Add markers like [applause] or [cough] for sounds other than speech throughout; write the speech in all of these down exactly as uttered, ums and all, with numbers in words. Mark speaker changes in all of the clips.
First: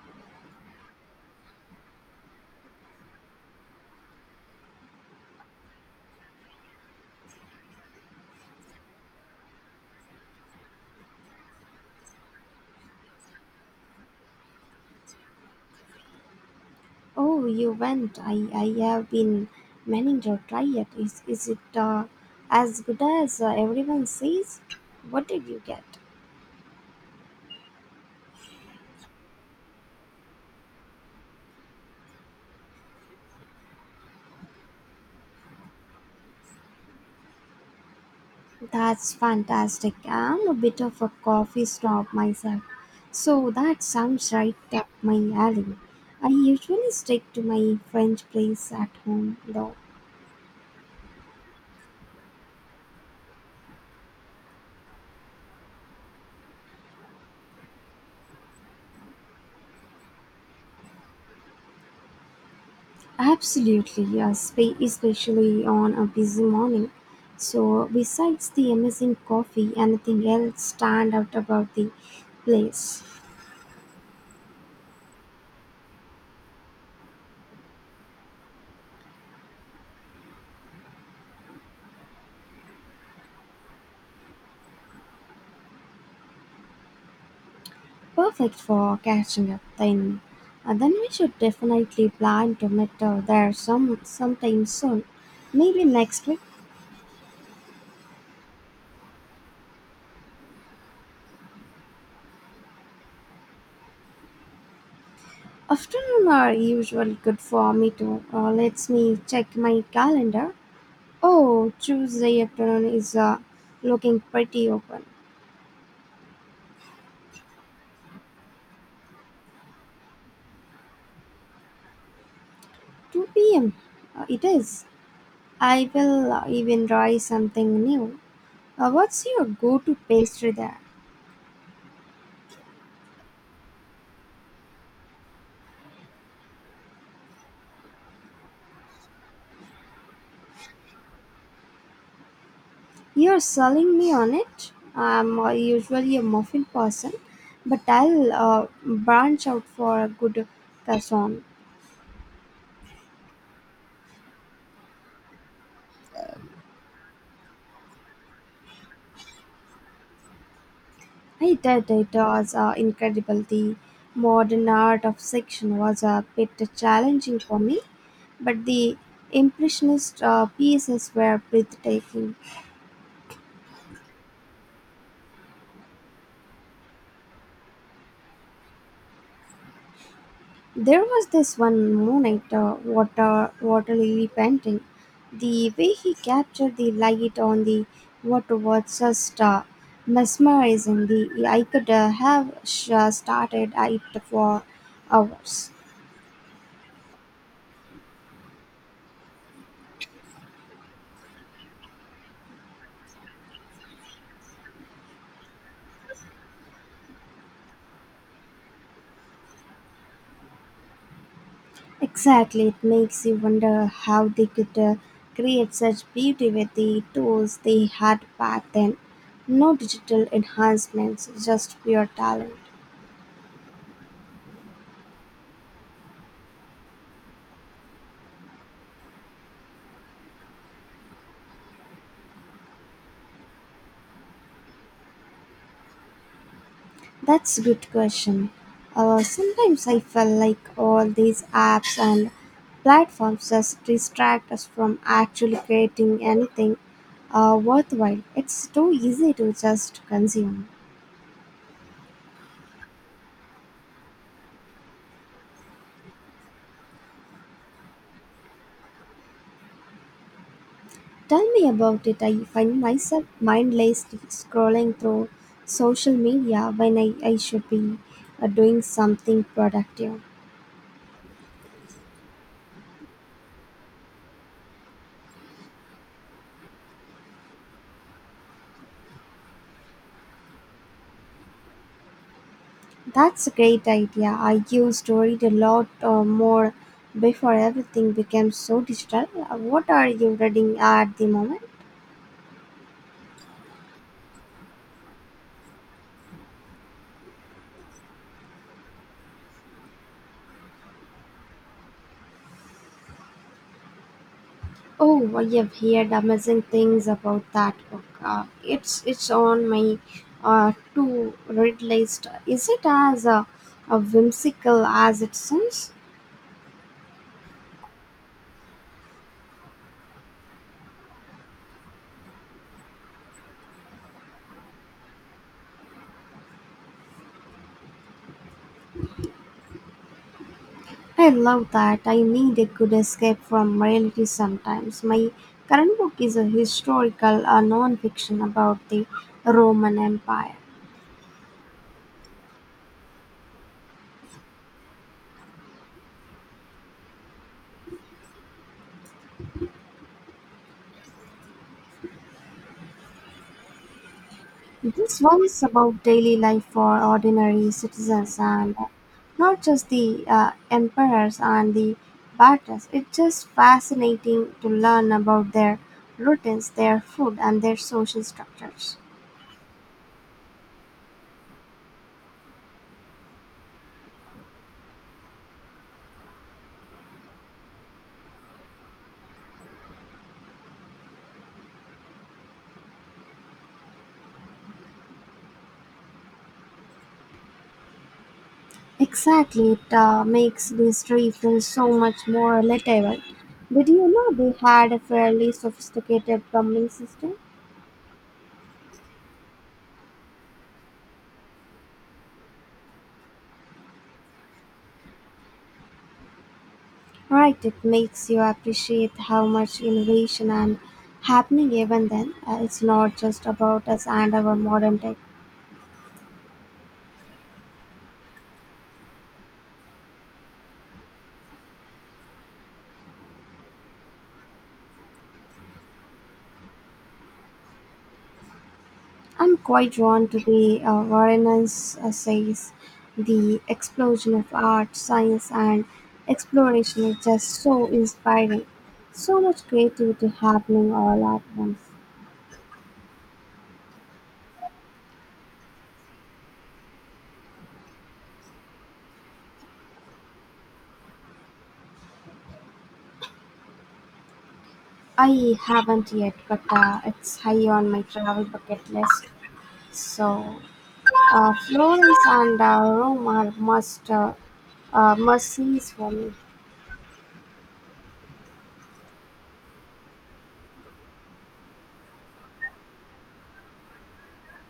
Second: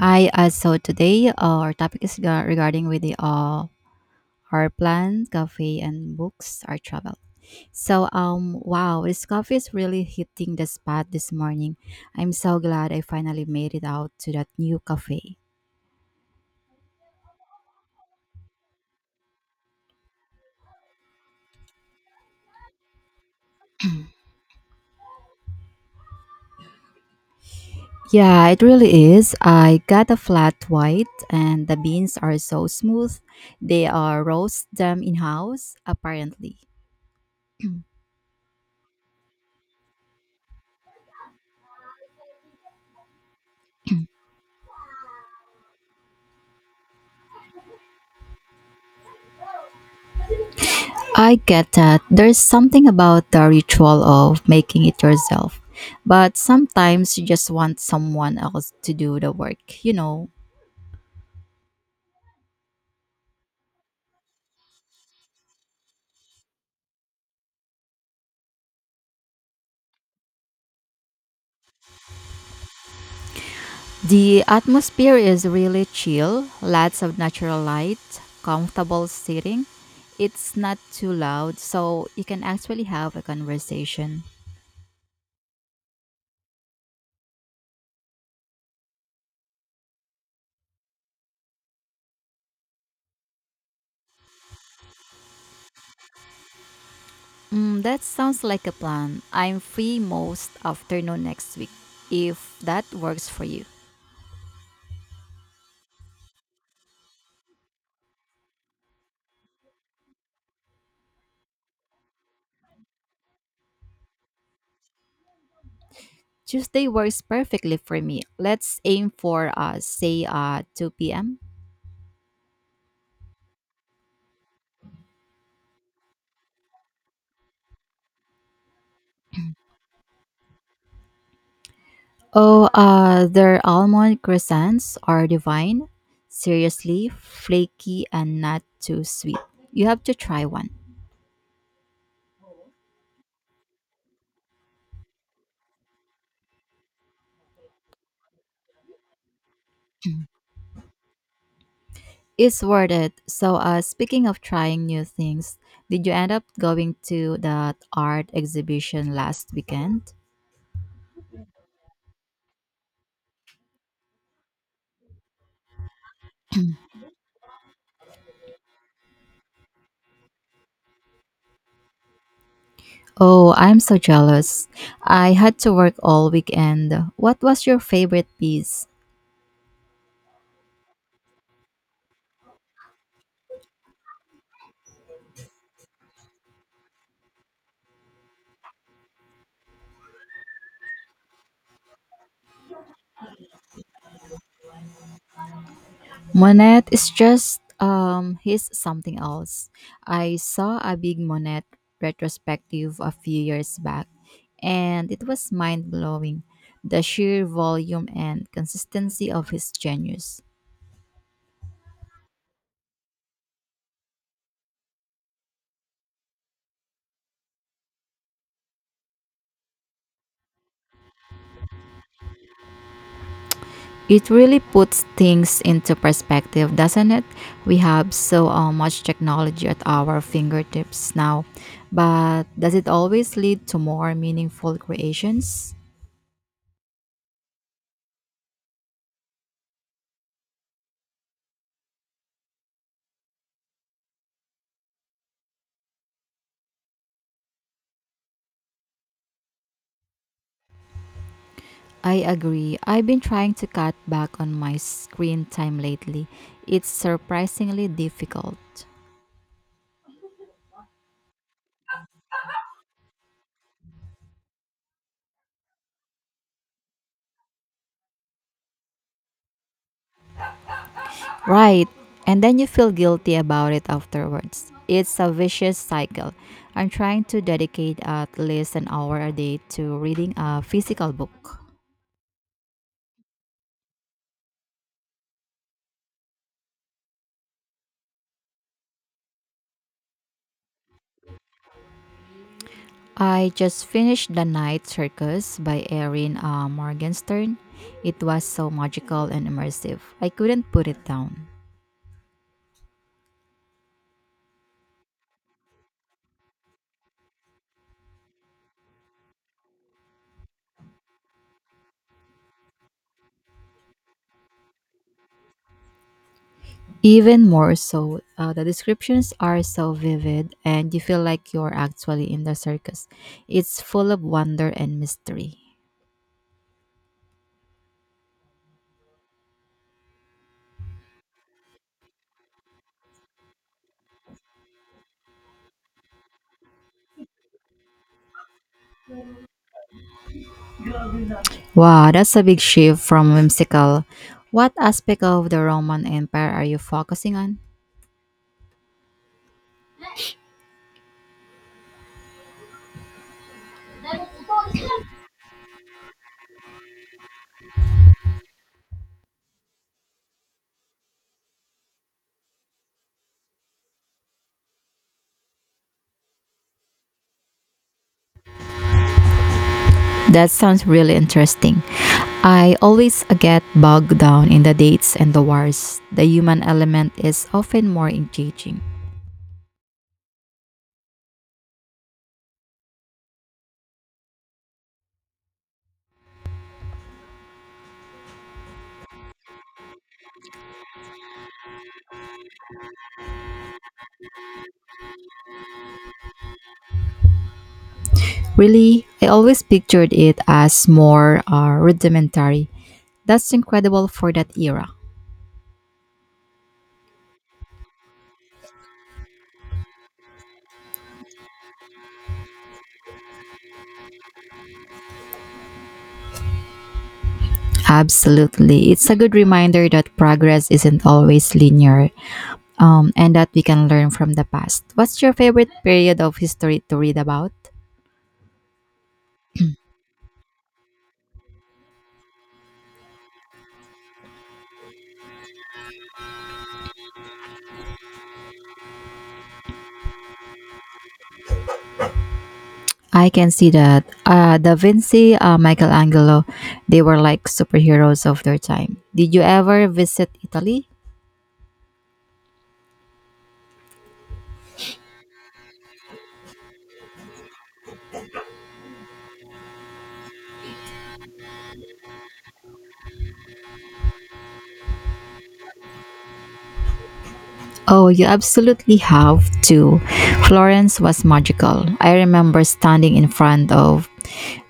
Speaker 1: Hi, uh, so today uh, our topic is ga- regarding with the uh, our plans, coffee, and books, our travel. So, um, wow, this coffee is really hitting the spot this morning. I'm so glad I finally made it out to that new cafe.
Speaker 2: Oh, you went. I, I have been meaning to try it. Is, is it uh, as good as uh, everyone
Speaker 1: [clears throat]
Speaker 2: says? What did you get?
Speaker 1: Yeah, it really is. I got a flat white, and the beans are so smooth. They are roast them in house, apparently.
Speaker 2: That's fantastic. I'm a bit of a coffee snob myself, so that sounds right up my alley. I usually stick to my French place at home, though.
Speaker 1: I get that there's something about the ritual of making it yourself, but sometimes you just want someone else to do the work, you know.
Speaker 2: Absolutely, yes, spe- especially on a busy morning. So, besides the amazing coffee, anything else stand out about the place?
Speaker 1: The atmosphere is really chill, lots of natural light, comfortable seating. It's not too loud, so you can actually have a conversation.
Speaker 2: Perfect for catching up. Then, uh, then we should definitely plan to meet uh, there some sometime soon. Maybe next week.
Speaker 1: Mm, that sounds like a plan. I'm free most afternoon next week, if that works for you.
Speaker 2: Afternoon are usually good for me too. Uh, let me check my calendar. Oh, Tuesday afternoon is uh, looking pretty open.
Speaker 1: Tuesday works perfectly for me. Let's aim for uh say uh two p m.
Speaker 2: two p m. Uh, it is. I will uh, even try something new. Uh, what's your go to pastry there?
Speaker 1: Oh, uh their almond croissants are divine. Seriously, flaky and not too sweet. You have to try one.
Speaker 2: You're selling me on it. I'm uh, usually a muffin person, but I'll uh, branch out for a good croissant.
Speaker 1: It's worth it. So, uh, speaking of trying new things, did you end up going to that art exhibition last weekend?
Speaker 2: I did, it was uh, incredible. The modern art of section was a bit challenging for me, but the impressionist uh, pieces were breathtaking.
Speaker 1: Oh, I'm so jealous. I had to work all weekend. What was your favorite piece?
Speaker 2: There was this one moonlight uh, water water lily painting. The way he captured the light on the water was just uh, mesmerizing. The I could uh, have sh- uh, started at it for hours.
Speaker 1: Monet is just um he's something else. I saw a big Monet retrospective a few years back, and it was mind-blowing the sheer volume and consistency of his genius.
Speaker 2: Exactly, it makes you wonder how they could uh, create such beauty with the tools they had back then. No digital enhancements, just pure talent.
Speaker 1: It really puts things into perspective, doesn't it? We have so uh, much technology at our fingertips now, but does it always lead to more meaningful creations?
Speaker 2: That's a good question. Uh, sometimes I feel like all these apps and platforms just distract us from actually creating anything uh, worthwhile. It's too easy to just consume.
Speaker 1: I agree. I've been trying to cut back on my screen time lately. It's surprisingly difficult.
Speaker 2: Tell me about it. I find myself mindlessly scrolling through social media when I, I should be uh, doing something productive.
Speaker 1: Right. And then you feel guilty about it afterwards. It's a vicious cycle. I'm trying to dedicate at least an hour a day to reading a physical book.
Speaker 2: That's a great idea. I used to read a lot uh, more before everything became so digital. Uh, What are you reading at the moment?
Speaker 1: I just finished The Night Circus by Erin uh, Morgenstern. It was so magical and immersive. I couldn't put it down.
Speaker 2: Oh, I have heard amazing things about that book. Uh, it's it's on my uh, to read list. Is it as uh, uh, whimsical as it sounds?
Speaker 1: Even more so, uh, the descriptions are so vivid and you feel like you're actually in the circus. It's full of wonder and mystery.
Speaker 2: I love that. I need a good escape from reality sometimes. My current book is a historical uh, non-fiction about the Roman Empire.
Speaker 1: Wow, that's a big shift from whimsical. What aspect of the Roman Empire are you focusing on?
Speaker 2: This one is about daily life for ordinary citizens and not just the uh, emperors and the battles. It's just fascinating to learn about their routines, their food, and their social structures.
Speaker 1: That sounds really interesting. I always get bogged down in the dates and the wars. The human element is often more engaging.
Speaker 2: Exactly, it uh, makes the history feel so much more relatable. Did you know they had a fairly sophisticated plumbing system?
Speaker 1: Really, I always pictured it as more uh, rudimentary. That's incredible for that era.
Speaker 2: Right, it makes you appreciate how much innovation and happening even then. Uh, it's not just about us and our modern tech.
Speaker 1: Absolutely. It's a good reminder that progress isn't always linear um, and that we can learn from the past. What's your favorite period of history to read about?
Speaker 2: I'm quite drawn to the uh, Warren's essays. The explosion of art, science, and exploration is just so inspiring. So much creativity happening all at once.
Speaker 1: I can see that. Uh, da Vinci, uh, Michelangelo, they were like superheroes of their time. Did you ever visit Italy?
Speaker 2: I haven't yet, but uh, it's high on my travel bucket list. So Uh, Florence and uh, Rome are must uh, uh, must sees for me.
Speaker 1: Oh, you absolutely have to. Florence was magical. I remember standing in front of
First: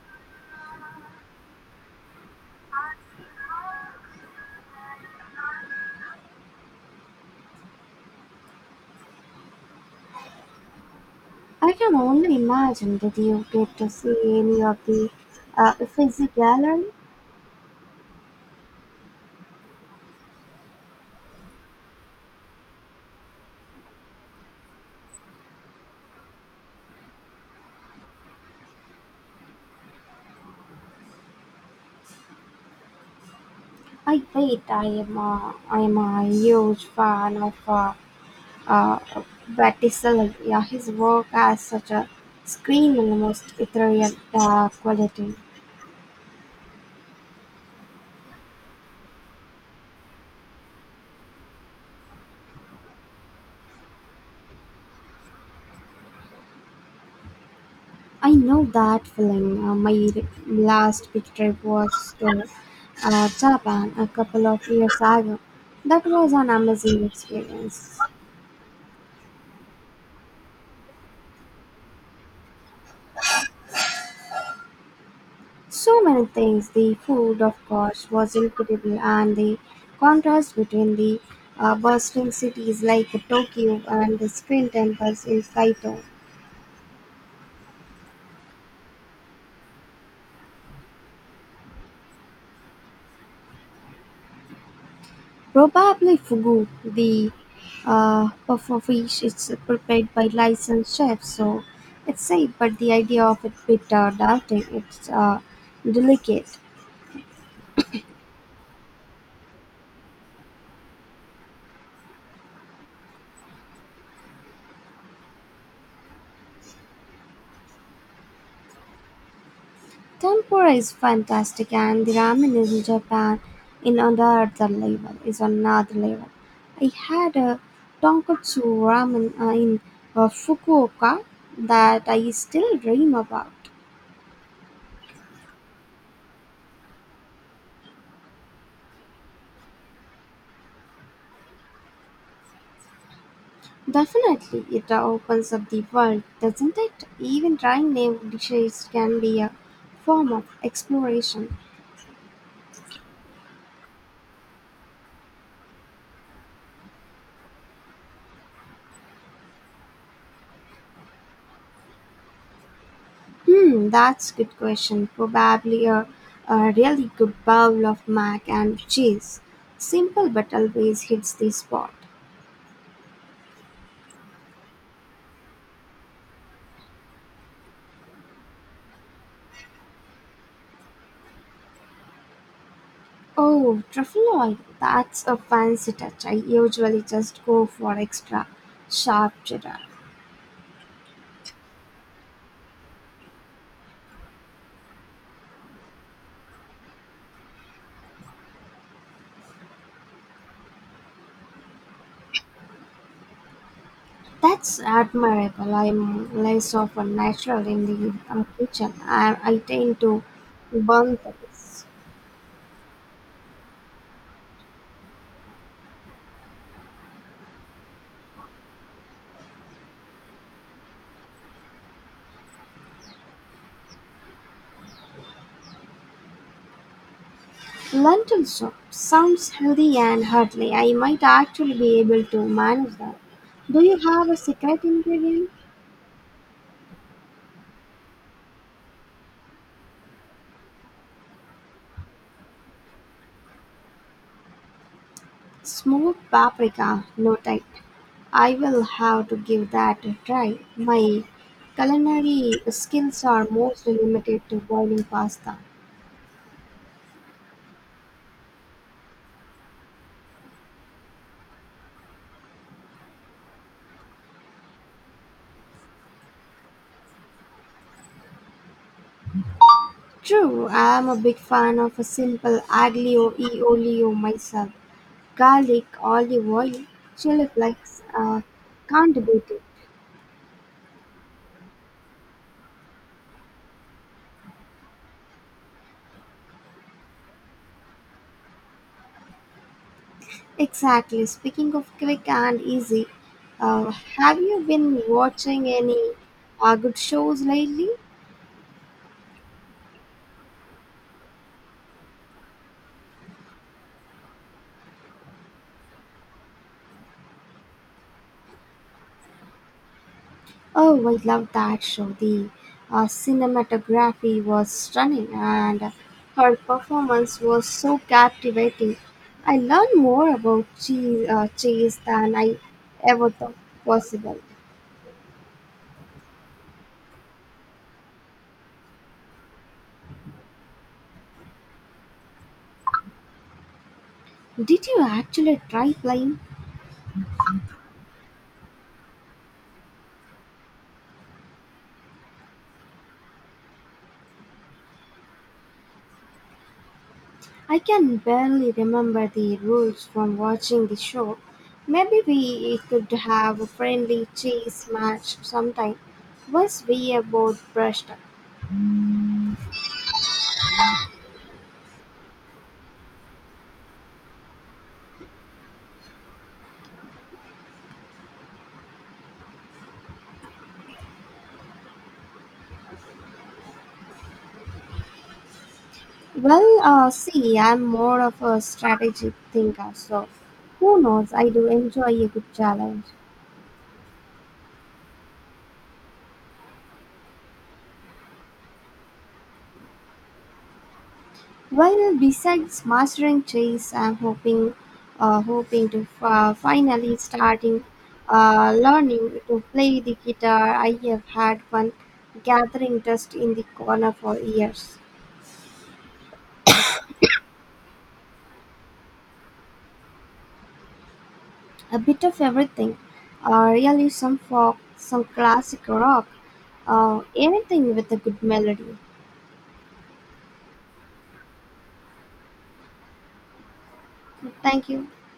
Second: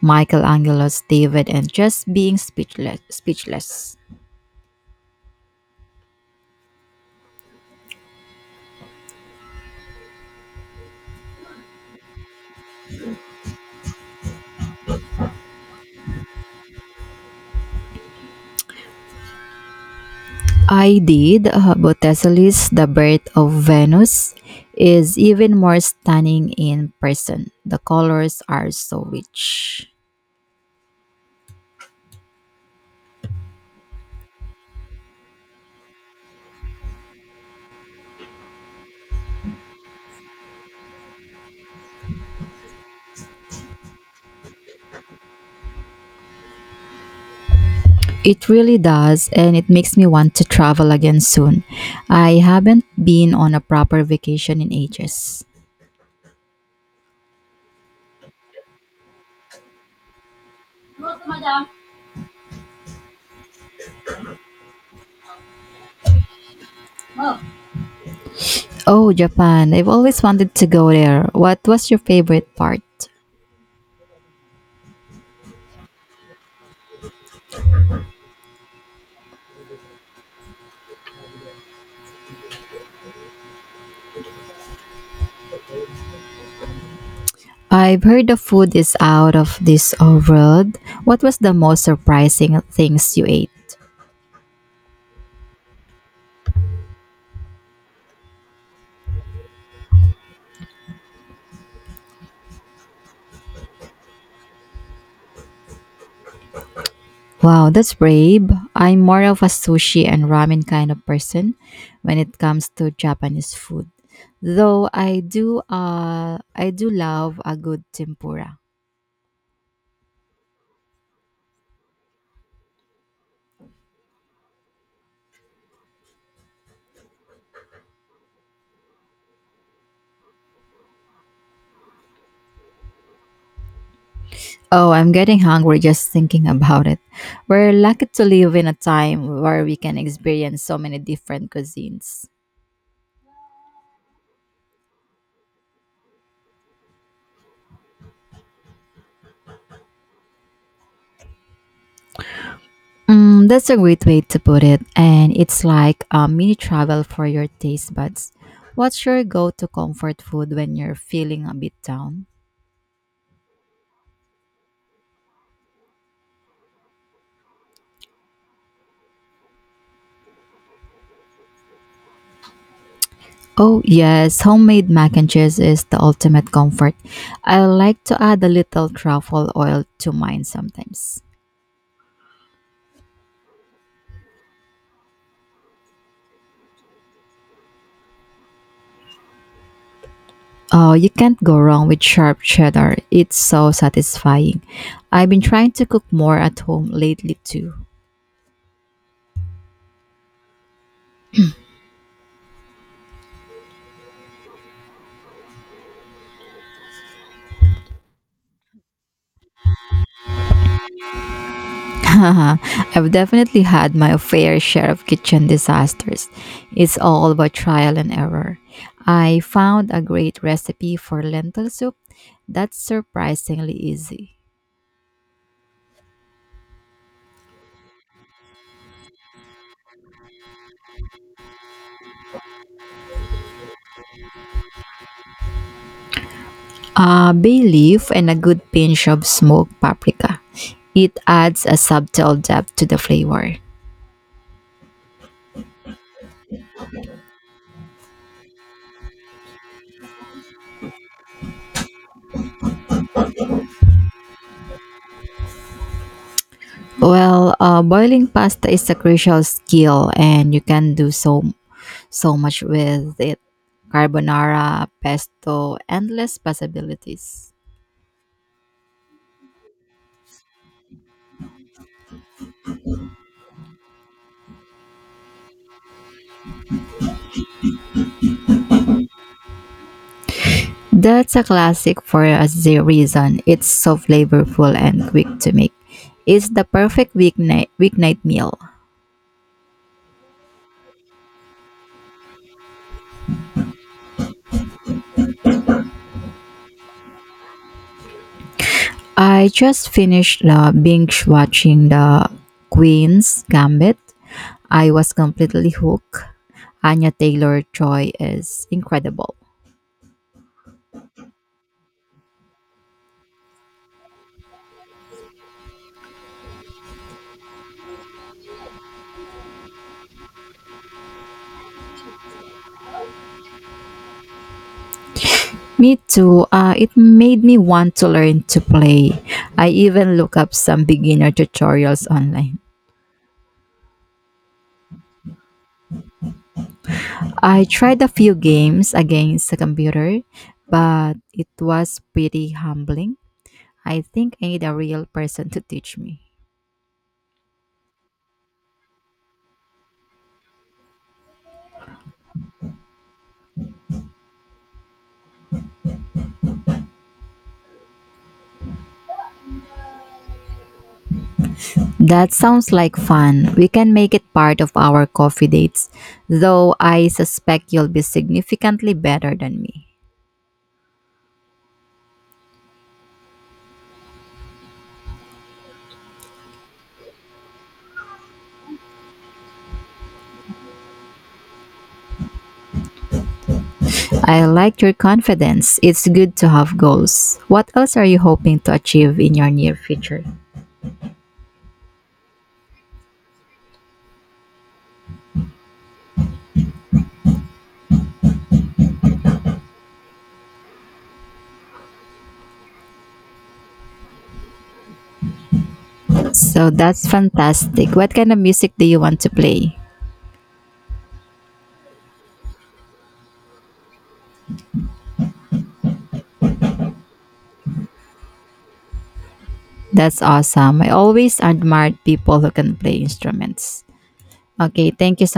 Speaker 1: Michelangelo's David and just being speechless. Speechless.
Speaker 2: I can only imagine. Did you get to see any of the uh, Uffizi gallery?
Speaker 1: I did. Uh, Botticelli's The Birth of Venus is even more stunning in person. The colors are so rich.
Speaker 2: I wait. I am a, I am a huge fan of uh, uh, Botticelli. Yeah, his work has such a screen almost ethereal uh, quality.
Speaker 1: It really does, and it makes me want to travel again soon. I haven't been on a proper vacation in ages.
Speaker 2: I know that feeling. Uh, my re- last big trip was to uh, Japan a couple of years ago. That was an amazing experience.
Speaker 1: Oh, Japan. I've always wanted to go there. What was your favorite part?
Speaker 2: So many things. The food, of course, was incredible, and the contrast between the uh, bustling cities like Tokyo and the screen temples in Saito.
Speaker 1: I've heard the food is out of this uh, world. What was the most surprising things you ate?
Speaker 2: Probably fugu, the uh, puff of fish, it's prepared by licensed chefs, so it's safe, but the idea of it bit uh, doubting, it's uh, delicate.
Speaker 1: Wow, that's brave. I'm more of a sushi and ramen kind of person when it comes to Japanese food. Though I do uh I do love a good tempura.
Speaker 2: Tempura is fantastic, and the ramen in Japan in another level, is another level. I had a tonkotsu ramen uh, in uh, Fukuoka that I still dream about.
Speaker 1: Oh, I'm getting hungry just thinking about it. We're lucky to live in a time where we can experience so many different cuisines.
Speaker 2: Definitely, it opens up the world, doesn't it? Even trying new dishes can be a form of exploration.
Speaker 1: Mm, that's a great way to put it, and it's like a mini travel for your taste buds. What's your go-to comfort food when you're feeling a bit down?
Speaker 2: Hmm, that's a good question. Probably a, a really good bowl of mac and cheese. Simple but always hits the spot.
Speaker 1: Oh, yes, homemade mac and cheese is the ultimate comfort. I like to add a little truffle oil to mine sometimes.
Speaker 2: Oh, truffle oil. That's a fancy touch. I usually just go for extra sharp cheddar.
Speaker 1: Oh, you can't go wrong with sharp cheddar. It's so satisfying. I've been trying to cook more at home lately too.
Speaker 2: That's admirable. I'm less of a natural in the um, kitchen. I, I tend to burn things.
Speaker 1: [laughs] I've definitely had my fair share of kitchen disasters. It's all about trial and error. I found a great recipe for lentil soup that's surprisingly easy.
Speaker 2: Lentil soup sounds healthy and hearty. I might actually be able to manage that. Do you have a secret ingredient?
Speaker 1: Uh, bay leaf and a good pinch of smoked paprika. It adds a subtle depth to the flavor.
Speaker 2: Smoked paprika, no type. I will have to give that a try. My culinary skills are mostly limited to boiling pasta.
Speaker 1: Well, uh, boiling pasta is a crucial skill, and you can do so so much with it. Carbonara, pesto, endless possibilities.
Speaker 2: True, I am a big fan of a simple aglio e olio myself. Garlic, olive oil, chili flakes, uh, can't beat it.
Speaker 1: That's a classic for a z- reason. It's so flavorful and quick to make. It's the perfect weeknight weeknight meal.
Speaker 2: Exactly. Speaking of quick and easy, uh, have you been watching any uh, good shows lately?
Speaker 1: I just finished uh, binge watching the Queen's Gambit. I was completely hooked. Anya Taylor Joy is incredible.
Speaker 2: Oh, I love that show. The uh, cinematography was stunning and her performance was so captivating. I learned more about cheese, uh, cheese than I ever thought possible.
Speaker 1: Me too. Uh, it made me want to learn to play. I even look up some beginner tutorials online.
Speaker 2: Did you actually try playing?
Speaker 1: I tried a few games against the computer, but it was pretty humbling. I think I need a real person to teach me.
Speaker 2: I can barely remember the rules from watching the show. Maybe we could have a friendly chase match sometime once we are both brushed up.
Speaker 1: That sounds like fun. We can make it part of our coffee dates, though I suspect you'll be significantly better than me.
Speaker 2: Well, uh, see, I'm more of a strategic thinker, so who knows? I do enjoy a good challenge.
Speaker 1: I like your confidence. It's good to have goals. What else are you hoping to achieve in your near future?
Speaker 2: Well, besides mastering chess, I'm hoping, uh, hoping to uh, finally starting uh, learning to play the guitar. I have had one gathering dust in the corner for years.
Speaker 1: So that's fantastic. What kind of music do you want to play?
Speaker 2: A bit of everything, uh, really some folk, some classic rock, uh, anything with a good melody.
Speaker 1: That's awesome. I always admired people who can play instruments.
Speaker 2: Thank
Speaker 1: Okay,
Speaker 2: you.
Speaker 1: thank you so